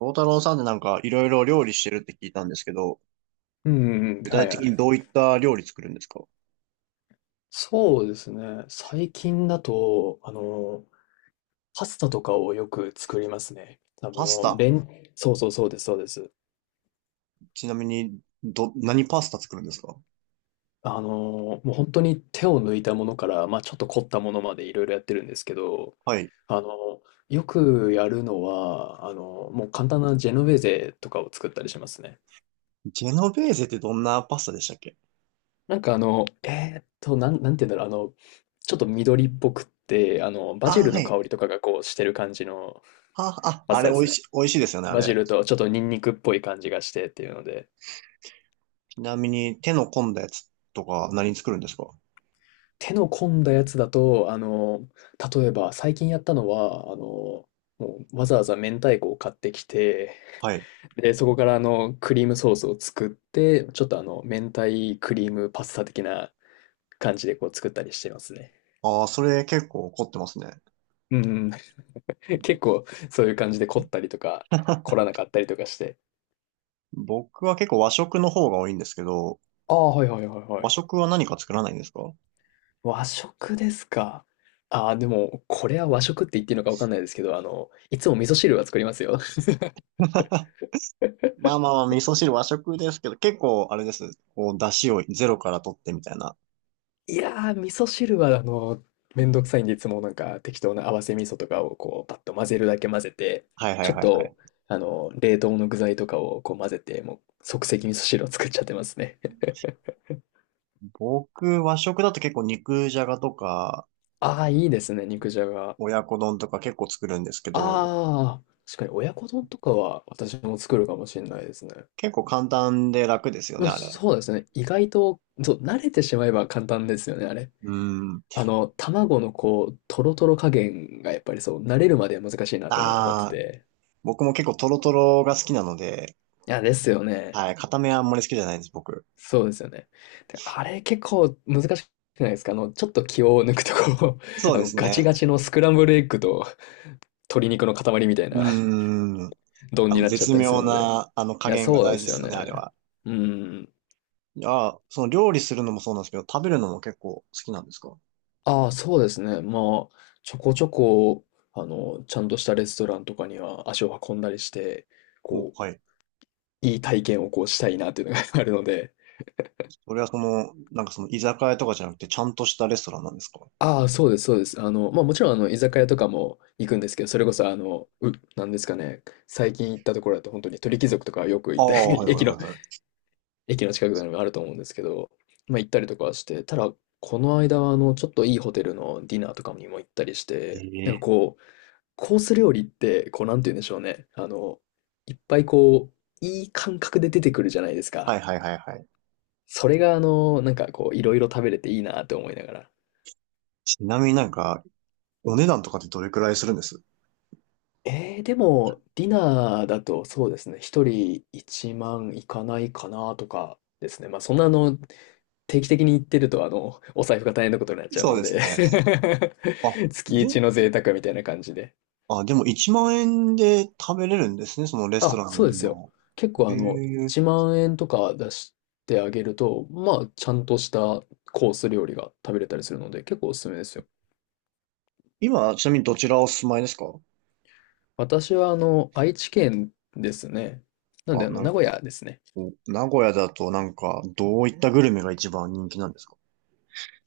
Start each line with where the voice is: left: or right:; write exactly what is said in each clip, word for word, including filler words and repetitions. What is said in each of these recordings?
right: 大太郎さんでなんかいろいろ料理してるって聞いたんですけど、
left: うんうん、
right: 具体
left: は
right: は
left: い
right: 的
left: は
right: い
left: い。
right: にどういった料理作るんですか？
left: そうですね。最近だと、あの、パスタとかをよく作りますね。あ
right: パス
left: の、
right: タ。
left: レン、そうそうそうです、そうです。
right: ちなみに、ど、何パスタ作るんですか？
left: あの、もう本当に手を抜いたものから、まあちょっと凝ったものまでいろいろやってるんですけど、
right: はい。
left: あの、よくやるのは、あの、もう簡単なジェノベーゼとかを作ったりしますね。
right: ジェノベーゼってどんなパスタでしたっけ？
left: なんかあの、えーっと、なん、なんて言うんだろう、あの、ちょっと緑っぽくって、あの、バジ
right: あ、
left: ル
right: は
left: の
right: い。
left: 香りとかがこうしてる感じの
right: あ、あ、
left: パ
right: あ
left: スタ
right: れ
left: で
right: 美
left: す
right: 味
left: ね。
right: し、美味しいですよね、あ
left: バジ
right: れ。
left: ルとちょっとニンニクっぽい感じがしてっていうので。
right: ちなみに手の込んだやつとか何作るんですか？
left: 手の込んだやつだと、あの、例えば最近やったのは、あの、もうわざわざ明太子を買ってきて、
right: はい。
left: で、そこからあの、クリームソースを作って、ちょっとあの、明太クリームパスタ的な感じでこう作ったりしてますね。
right: ああ、それ結構凝ってますね。
left: うんうん。結構そういう感じで凝ったりとか、凝 らなかったりとかして。
right: 僕は結構和食の方が多いんですけど、
left: ああ、はいはいはいは
right: 和
left: い。
right: 食は何か作らないんですか？
left: 和食ですか。ああ、でも、これは和食って言っていいのかわかんないですけど、あの、いつも味噌汁は作りますよ。
right: まあまあまあ、味噌汁和食ですけど、結構あれです。こう、出汁をゼロから取ってみたいな。
left: いやー、味噌汁は、あの、めんどくさいんで、いつもなんか適当な合わせ味噌とかをこう、パッと混ぜるだけ混ぜて、
right: はいは
left: ちょ
right: い
left: っ
right: はいは
left: と、
right: い。
left: あの、冷凍の具材とかをこう混ぜて、もう即席味噌汁を作っちゃってますね。
right: 僕、和食だと結構肉じゃがとか、
left: ああ、いいですね、肉じゃが。
right: 親子丼とか結構作るんですけど、
left: ああ、確かに親子丼とかは私も作るかもしれないですね。
right: 結構簡単で楽ですよ
left: ま
right: ね、
left: あ、
right: あれ。
left: そうですね。意外と、そう、慣れてしまえば簡単ですよね、あれ。
right: うん。
left: あの、卵のこう、トロトロ加減がやっぱりそう、慣れるまでは難しいなと思って
right: ああ、
left: て。
right: 僕も結構トロトロが好きなので、
left: いや、ですよね。
right: はい、硬めはあんまり好きじゃないです、僕。
left: そうですよね。で、あれ結構難しくないですか？あの、ちょっと気を抜くとこう、
right: そ う
left: あ
right: で
left: の、
right: す
left: ガチ
right: ね。
left: ガチのスクランブルエッグと鶏肉の塊みたい
right: う
left: な
right: ーん。
left: 丼
right: あ
left: に
right: の、
left: なっちゃっ
right: 絶
left: たりす
right: 妙
left: るので。
right: な、あの、加
left: いや、
right: 減が
left: そうで
right: 大事で
left: すよ
right: すよね、あれ
left: ね。
right: は。
left: うん。
right: いや、その料理するのもそうなんですけど、食べるのも結構好きなんですか？
left: ああ、そうですね。まあ、ちょこちょこ、あの、ちゃんとしたレストランとかには足を運んだりして、
right: お、
left: こ
right: はい。
left: う、いい体験をこうしたいなっていうのが あるので。
right: それはその、なんかその居酒屋とかじゃなくて、ちゃんとしたレストランなんですか？
left: ああ、そうです、そうです。あの、まあもちろん、あの、居酒屋とかも行くんですけど、それこそ、あの、う、なんですかね、最近行ったところだと、本当に鳥貴族とかよく
right: あ
left: 行った
right: あ、
left: り、
right: はい はい
left: 駅
right: は
left: の、
right: いは
left: 駅の近くにあると思うんですけど、まあ行ったりとかはして、ただ、この間は、あの、ちょっといいホテルのディナーとかにも行ったりして、なん
right: い。
left: か
right: ええ、
left: こう、コース料理って、こう、なんて言うんでしょうね、あの、いっぱいこう、いい感覚で出てくるじゃないです
right: はい
left: か。
right: はいはいはい。
left: それが、あの、なんかこう、いろいろ食べれていいなって思いながら。
right: ちなみになんか、お値段とかってどれくらいするんです？
left: えー、でも、ディナーだとそうですね、一人いちまんいかないかなとかですね。まあ、そんなあの、定期的に行ってると、あの、お財布が大変なことになっちゃう
right: そう
left: の
right: です
left: で
right: ね。あ、
left: 月
right: で、
left: 一の贅沢みたいな感じで。
right: あ、でもいちまん円で食べれるんですね、そのレスト
left: あ、
right: ランの
left: そうで
right: ディ
left: す
right: ナ
left: よ。
right: ー。
left: 結構あの、
right: ええ。
left: いちまんえん円とか出してあげると、まあ、ちゃんとしたコース料理が食べれたりするので、結構おすすめですよ。
right: 今、ちなみにどちらお住まいですか？
left: 私はあの、愛知県ですね。なんで
right: あ、
left: あの、
right: な
left: 名
right: んか、
left: 古屋ですね。
right: 名古屋だとなんか、どういったグルメが一番人気なんですか？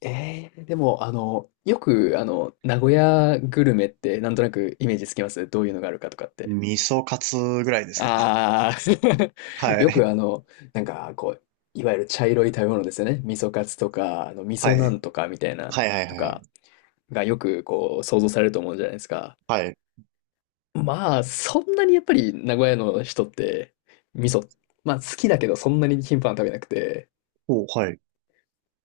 left: ええでも、あの、よく、あの、名古屋グルメって、なんとなくイメージつきますどういうのがあるかとかって。
right: 味噌カツぐらいですかね。
left: ああ、
right: は
left: よく、
right: い。
left: あの、なんか、こう、いわゆる茶色い食べ物ですよね。味噌カツとか、あの、味
right: はい。
left: 噌なんとかみたいな、
right: はいはい
left: と
right: はい
left: か、がよく、こう、想像されると思うじゃないですか。
right: はい。
left: まあ、そんなにやっぱり、名古屋の人って、味噌、まあ、好きだけど、そんなに頻繁に食べなくて、
right: お、はい。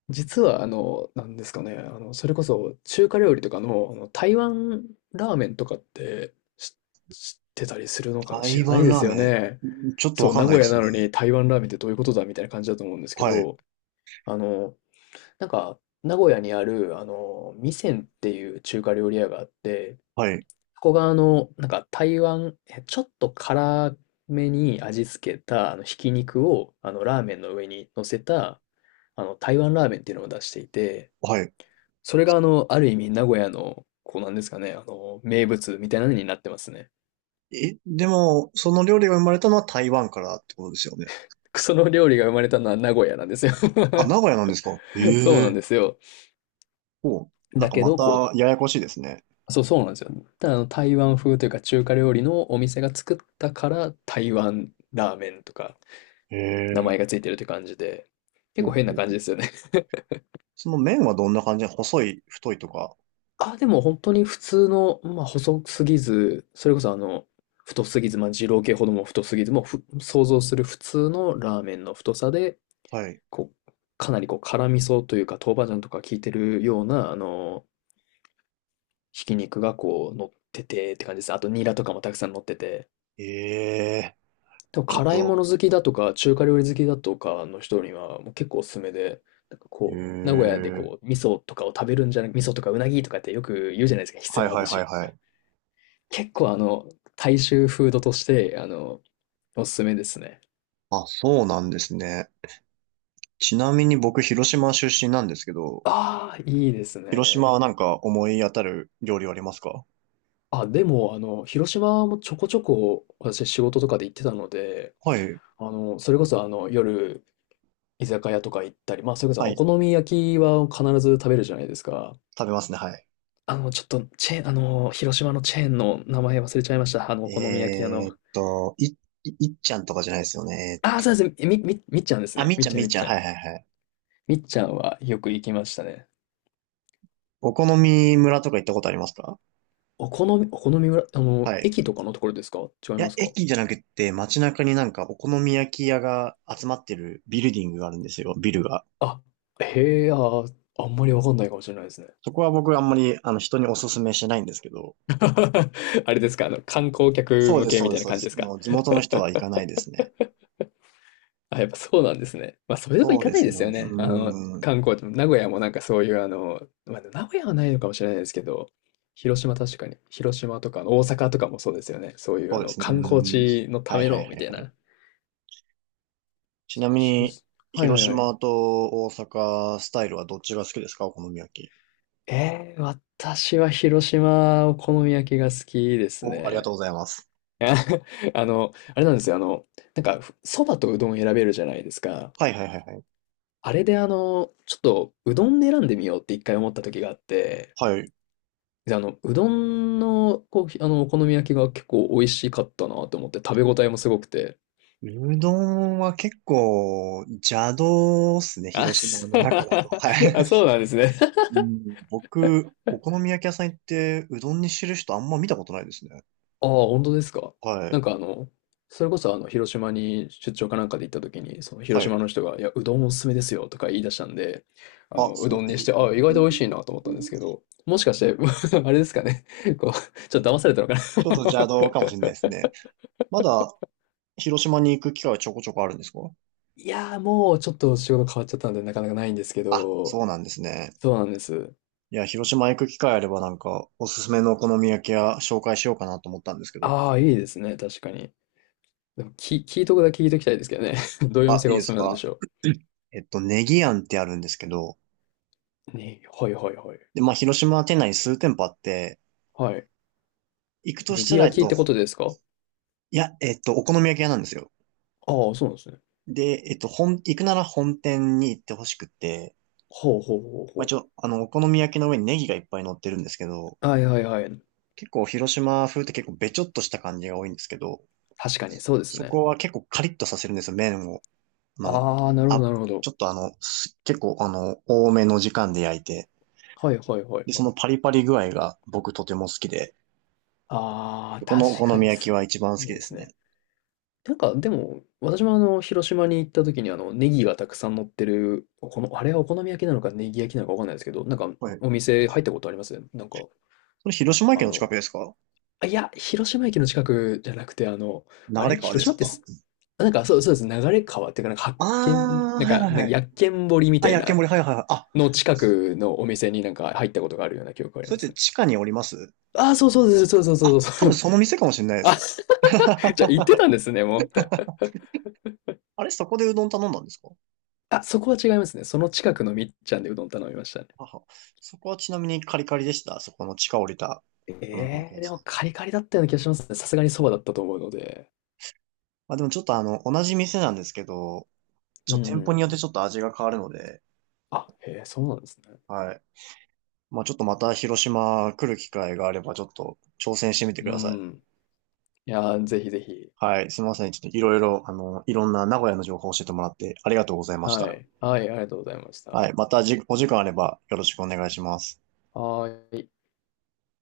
left: 実は、あの、なんですかね、あの、それこそ中華料理とかの、あの、台湾ラーメンとかってし知ってたりするのか知
right: 台
left: らない
right: 湾
left: で
right: ラー
left: すよ
right: メ
left: ね。
right: ン、ちょっと
left: そ
right: わ
left: う、
right: かん
left: 名
right: ない
left: 古
right: で
left: 屋
right: す
left: な
right: ね。
left: のに台湾ラーメンってどういうことだみたいな感じだと思うんですけ
right: はい、
left: ど、あの、なんか、名古屋にある、あの、味仙っていう中華料理屋があって、
right: はい、
left: そこがあの、なんか台湾、えちょっと辛めに味付けた、あの、ひき肉を、あの、ラーメンの上に乗せた、あの、台湾ラーメンっていうのを出していて、
right: はい。
left: それがあの、ある意味名古屋の、こうなんですかね、あの、名物みたいなのになってますね。
right: え、でも、その料理が生まれたのは台湾からってことですよね。
left: その料理が生まれたのは名古屋なんですよ。
right: あ、名古屋なんですか？
left: そうな
right: え
left: ん
right: え。
left: ですよ。
right: お、なん
left: だ
right: か
left: け
right: ま
left: ど、こ
right: たややこしいですね。
left: う、そう、そうなんですよ。ただあの、台湾風というか中華料理のお店が作ったから、台湾ラーメンとか、名
right: え
left: 前が
right: え。
left: ついてるって感じで、結
right: ほ
left: 構
right: う
left: 変な
right: ほう
left: 感
right: ほ
left: じ
right: う。
left: ですよね。
right: その麺はどんな感じなの？細い、太いとか。
left: あ、でも本当に普通の、まあ、細すぎず、それこそあの、太すぎず、まあ、二郎系ほども太すぎず、もうふ想像する普通のラーメンの太さで、
right: はい。
left: こう、かなりこう辛味噌というか、豆板醤とか効いてるような、あの、ひき肉がこう乗っててって感じです。あとニラとかもたくさん乗ってて。
right: ええ、
left: でも
right: ちょっ
left: 辛いも
right: と、
left: の好きだとか、中華料理好きだとかの人にはもう結構おすすめで、なんか
right: え
left: こう、名古屋で
right: え、
left: こう、味噌とかを食べるんじゃなく、味噌とかうなぎとかってよく言うじゃないですか、ひつ
right: はい
left: ま
right: は
left: ぶ
right: いは
left: し
right: い
left: と
right: は
left: か。
right: い。
left: 結構あの、大衆フードとして、あの、おすすめですね。
right: あ、そうなんですね。ちなみに僕、広島出身なんですけど、
left: ああ、いいです
right: 広島
left: ね。
right: はなんか思い当たる料理はありますか？
left: あ、でも、あの、広島もちょこちょこ私仕事とかで行ってたので、
right: はい。
left: あの、それこそあの、夜、居酒屋とか行ったり、まあ、それこそ
right: は
left: お
right: い。
left: 好み焼きは必ず食べるじゃないですか。
right: 食べますね。は
left: あの、ちょっと、チェーン、あの、広島のチェーンの名前忘れちゃいました。あの、お
right: い。
left: 好み焼き屋
right: え
left: の。
right: ーっと、い、いいっちゃんとかじゃないですよね。え
left: ああ、
right: ーっ
left: そう
right: と。
left: です。み、み、みっちゃんです
right: あ、
left: ね。
right: みっ
left: み
right: ち
left: っ
right: ゃん、
left: ちゃ
right: み
left: ん、
right: っ
left: みっ
right: ちゃ
left: ち
right: ん。
left: ゃ
right: は
left: ん。
right: いはいはい。
left: みっちゃんはよく行きましたね。
right: お好み村とか行ったことありますか？
left: お好み、お好み村、あの、
right: はい。
left: 駅とかのところですか？違い
right: い
left: ま
right: や、
left: すか？
right: 駅じゃなくて街中になんかお好み焼き屋が集まってるビルディングがあるんですよ。ビルが。
left: あ、へえ、あー、あんまりわかんないかもしれないですね。
right: そこは僕あんまりあの人にお勧めしないんですけど。
left: あれですか？あの、観光客
right: そう
left: 向
right: です、
left: け
right: そ
left: み
right: う
left: た
right: で
left: い
right: す、
left: な
right: そうで
left: 感じで
right: す。
left: すか？
right: もう地元の人は行かないですね。
left: あ、やっぱそうなんですね。まあ、そういうとこ
right: そ
left: 行
right: う
left: か
right: で
left: ない
right: す
left: で
right: ね。
left: す
right: う
left: よね。あの、
right: ーん。
left: 観光地も、名古屋もなんかそういう、あの、まあ、名古屋はないのかもしれないですけど、広島確かに、広島とか大阪とかもそうですよね。そういう、
right: そ
left: あ
right: うで
left: の、
right: すね。う
left: 観光
right: ーん。
left: 地のた
right: はい
left: め
right: はいは
left: の、み
right: い
left: たい
right: はい。
left: な。
right: ち
left: そ
right: な
left: っ
right: み
left: か、広
right: に、
left: 島。はいは
right: 広
left: いはい。
right: 島と大阪スタイルはどっちが好きですか？お好み焼き。
left: えー、私は広島お好み焼きが好きです
right: お、ありがとう
left: ね。
right: ございます。
left: あ。 あの、あれなんですよ。あの、なんか、ふそばとうどん選べるじゃないですか。
right: はいはいはいはい。
left: あれであの、ちょっとうどんで選んでみようって一回思った時があって、
right: はい。
left: で、あの、うどんの、こう、あの、お好み焼きが結構美味しかったなと思って、食べ応えもすごくて、
right: うどんは結構邪道っすね、
left: あ、
right: 広島
left: そ。
right: の中 だと。はい。
left: あ、そうなんですね。
right: うん、僕、お好み焼き屋さん行ってうどんにしてる人あんま見たことないですね。
left: ああ、本当ですか。
right: は
left: な
right: い。
left: んかあの、それこそあの、広島に出張かなんかで行った時に、その広
right: は
left: 島
right: い。
left: の人が、いや、うどんおすすめですよとか言い出したんで、あ
right: あ、
left: の、う
right: そ
left: ど
right: う、
left: ん
right: え、
left: にして、ああ、意外と美味しいなと思ったんですけど、もしかして、あれですかね。こう、ちょっと騙されたのか
right: ちょっと邪
left: な。
right: 道かもしれないですね。まだ広島に行く機会はちょこちょこあるんですか？
left: いやー、もうちょっと仕事変わっちゃったんで、なかなかないんですけ
right: あ、そ
left: ど、
right: うなんですね。
left: そうなんです。
right: いや、広島行く機会あればなんか、おすすめのお好み焼き屋紹介しようかなと思ったんですけど。
left: ああ、いいですね、確かに。でも、き、聞いとくだけ聞いときたいですけどね。どういうお
right: あ、
left: 店
right: いい
left: がお
right: で
left: す
right: す
left: すめなんでし
right: か？
left: ょ
right: えっと、ネギ庵ってあるんですけど、
left: う。ね、はいはいはい。
right: で、まあ、広島店内に数店舗あって、
left: はい。
right: 行くと
left: ネ
right: し
left: ギ
right: たら、え
left: 焼
right: っ
left: きっ
right: と、
left: てことですか？
right: いや、えっと、お好み焼き屋なんですよ。
left: ああ、そうなんですね。
right: で、えっと、本、行くなら本店に行ってほしくて、
left: ほうほうほう
right: まあ、一
left: ほ
right: 応、あの、お好み焼きの上にネギがいっぱい乗ってるんですけど、
left: う。はいはいはい。
right: 結構広島風って結構べちょっとした感じが多いんですけど、
left: 確かに、そうです
right: そ
left: ね。
right: こは結構カリッとさせるんですよ、麺を。あの、
left: ああ、なるほど
right: あ、
left: なるほ
right: ち
left: ど。
right: ょっとあの、す結構あの、多めの時間で焼いて、
left: はいはいはい
right: で、そ
left: は
right: の
left: い。
right: パリパリ具合が僕とても好きで、
left: ああ、
right: このお
left: 確
right: 好
left: か
right: み
left: に
right: 焼き
left: そ
right: は一番好
left: う。い
right: き
left: いで
right: です
left: すね。
right: ね。
left: なんか、でも、私もあの、広島に行った時にあの、ネギがたくさん乗ってる、この、あれはお好み焼きなのかネギ焼きなのかわかんないですけど、なんか、
right: はい。
left: お店入ったことあります？なんか、
right: それ広島
left: あ
right: 県の近
left: の、
right: くですか？
left: あ、いや、広島駅の近くじゃなくて、あの、あ
right: 流
left: れ
right: 川で
left: 広
right: す
left: 島って
right: か？
left: す、あなんかそう、そうです。流れ川っていうか、なんか発
right: あ
left: 見、
right: あー、
left: なん
right: はい
left: か、な
right: はい
left: ん
right: は
left: か
right: い。
left: 薬研堀み
right: あ、
left: たい
right: 焼き
left: な
right: 森、はいはいはい。あ、
left: の近くのお店になんか入ったことがあるような記憶があり
right: それ
left: ま
right: って
left: すね。
right: 地下におります？
left: ああ、そうそうです。そうそうそう
right: あ、
left: そ
right: 多
left: うそ
right: 分
left: う。
right: その店かもしれない で
left: あ、
right: す。
left: じゃあ行ってたん ですね、もう。
right: あれ、そこでうどん頼んだんですか？
left: あ、そこは違いますね。その近くのみっちゃんでうどん頼みましたね。
right: はは。そこはちなみにカリカリでした？そこの地下降りたお好み焼
left: え
right: き
left: え
right: 屋
left: で
right: さ
left: も
right: ん。
left: カリカリだったような気がしますね。さすがにそばだったと思うので。
right: まあでもちょっとあの、同じ店なんですけど、ち
left: う
right: ょっと店舗によって
left: ん。
right: ちょっと味が変わるので、
left: あ、へえ、そうなんですね。
right: はい。まあちょっとまた広島来る機会があればちょっと挑戦してみてく
left: う
right: ださい。
left: ん。いやー、ぜひぜひ。
right: はい。すみません。ちょっといろいろ、あの、いろんな名古屋の情報を教えてもらってありがとうございまし
left: は
right: た。
left: い。はい、ありがとうございました。
right: は
left: は
right: い。またじ、お時間あればよろしくお願いします。
left: ーい。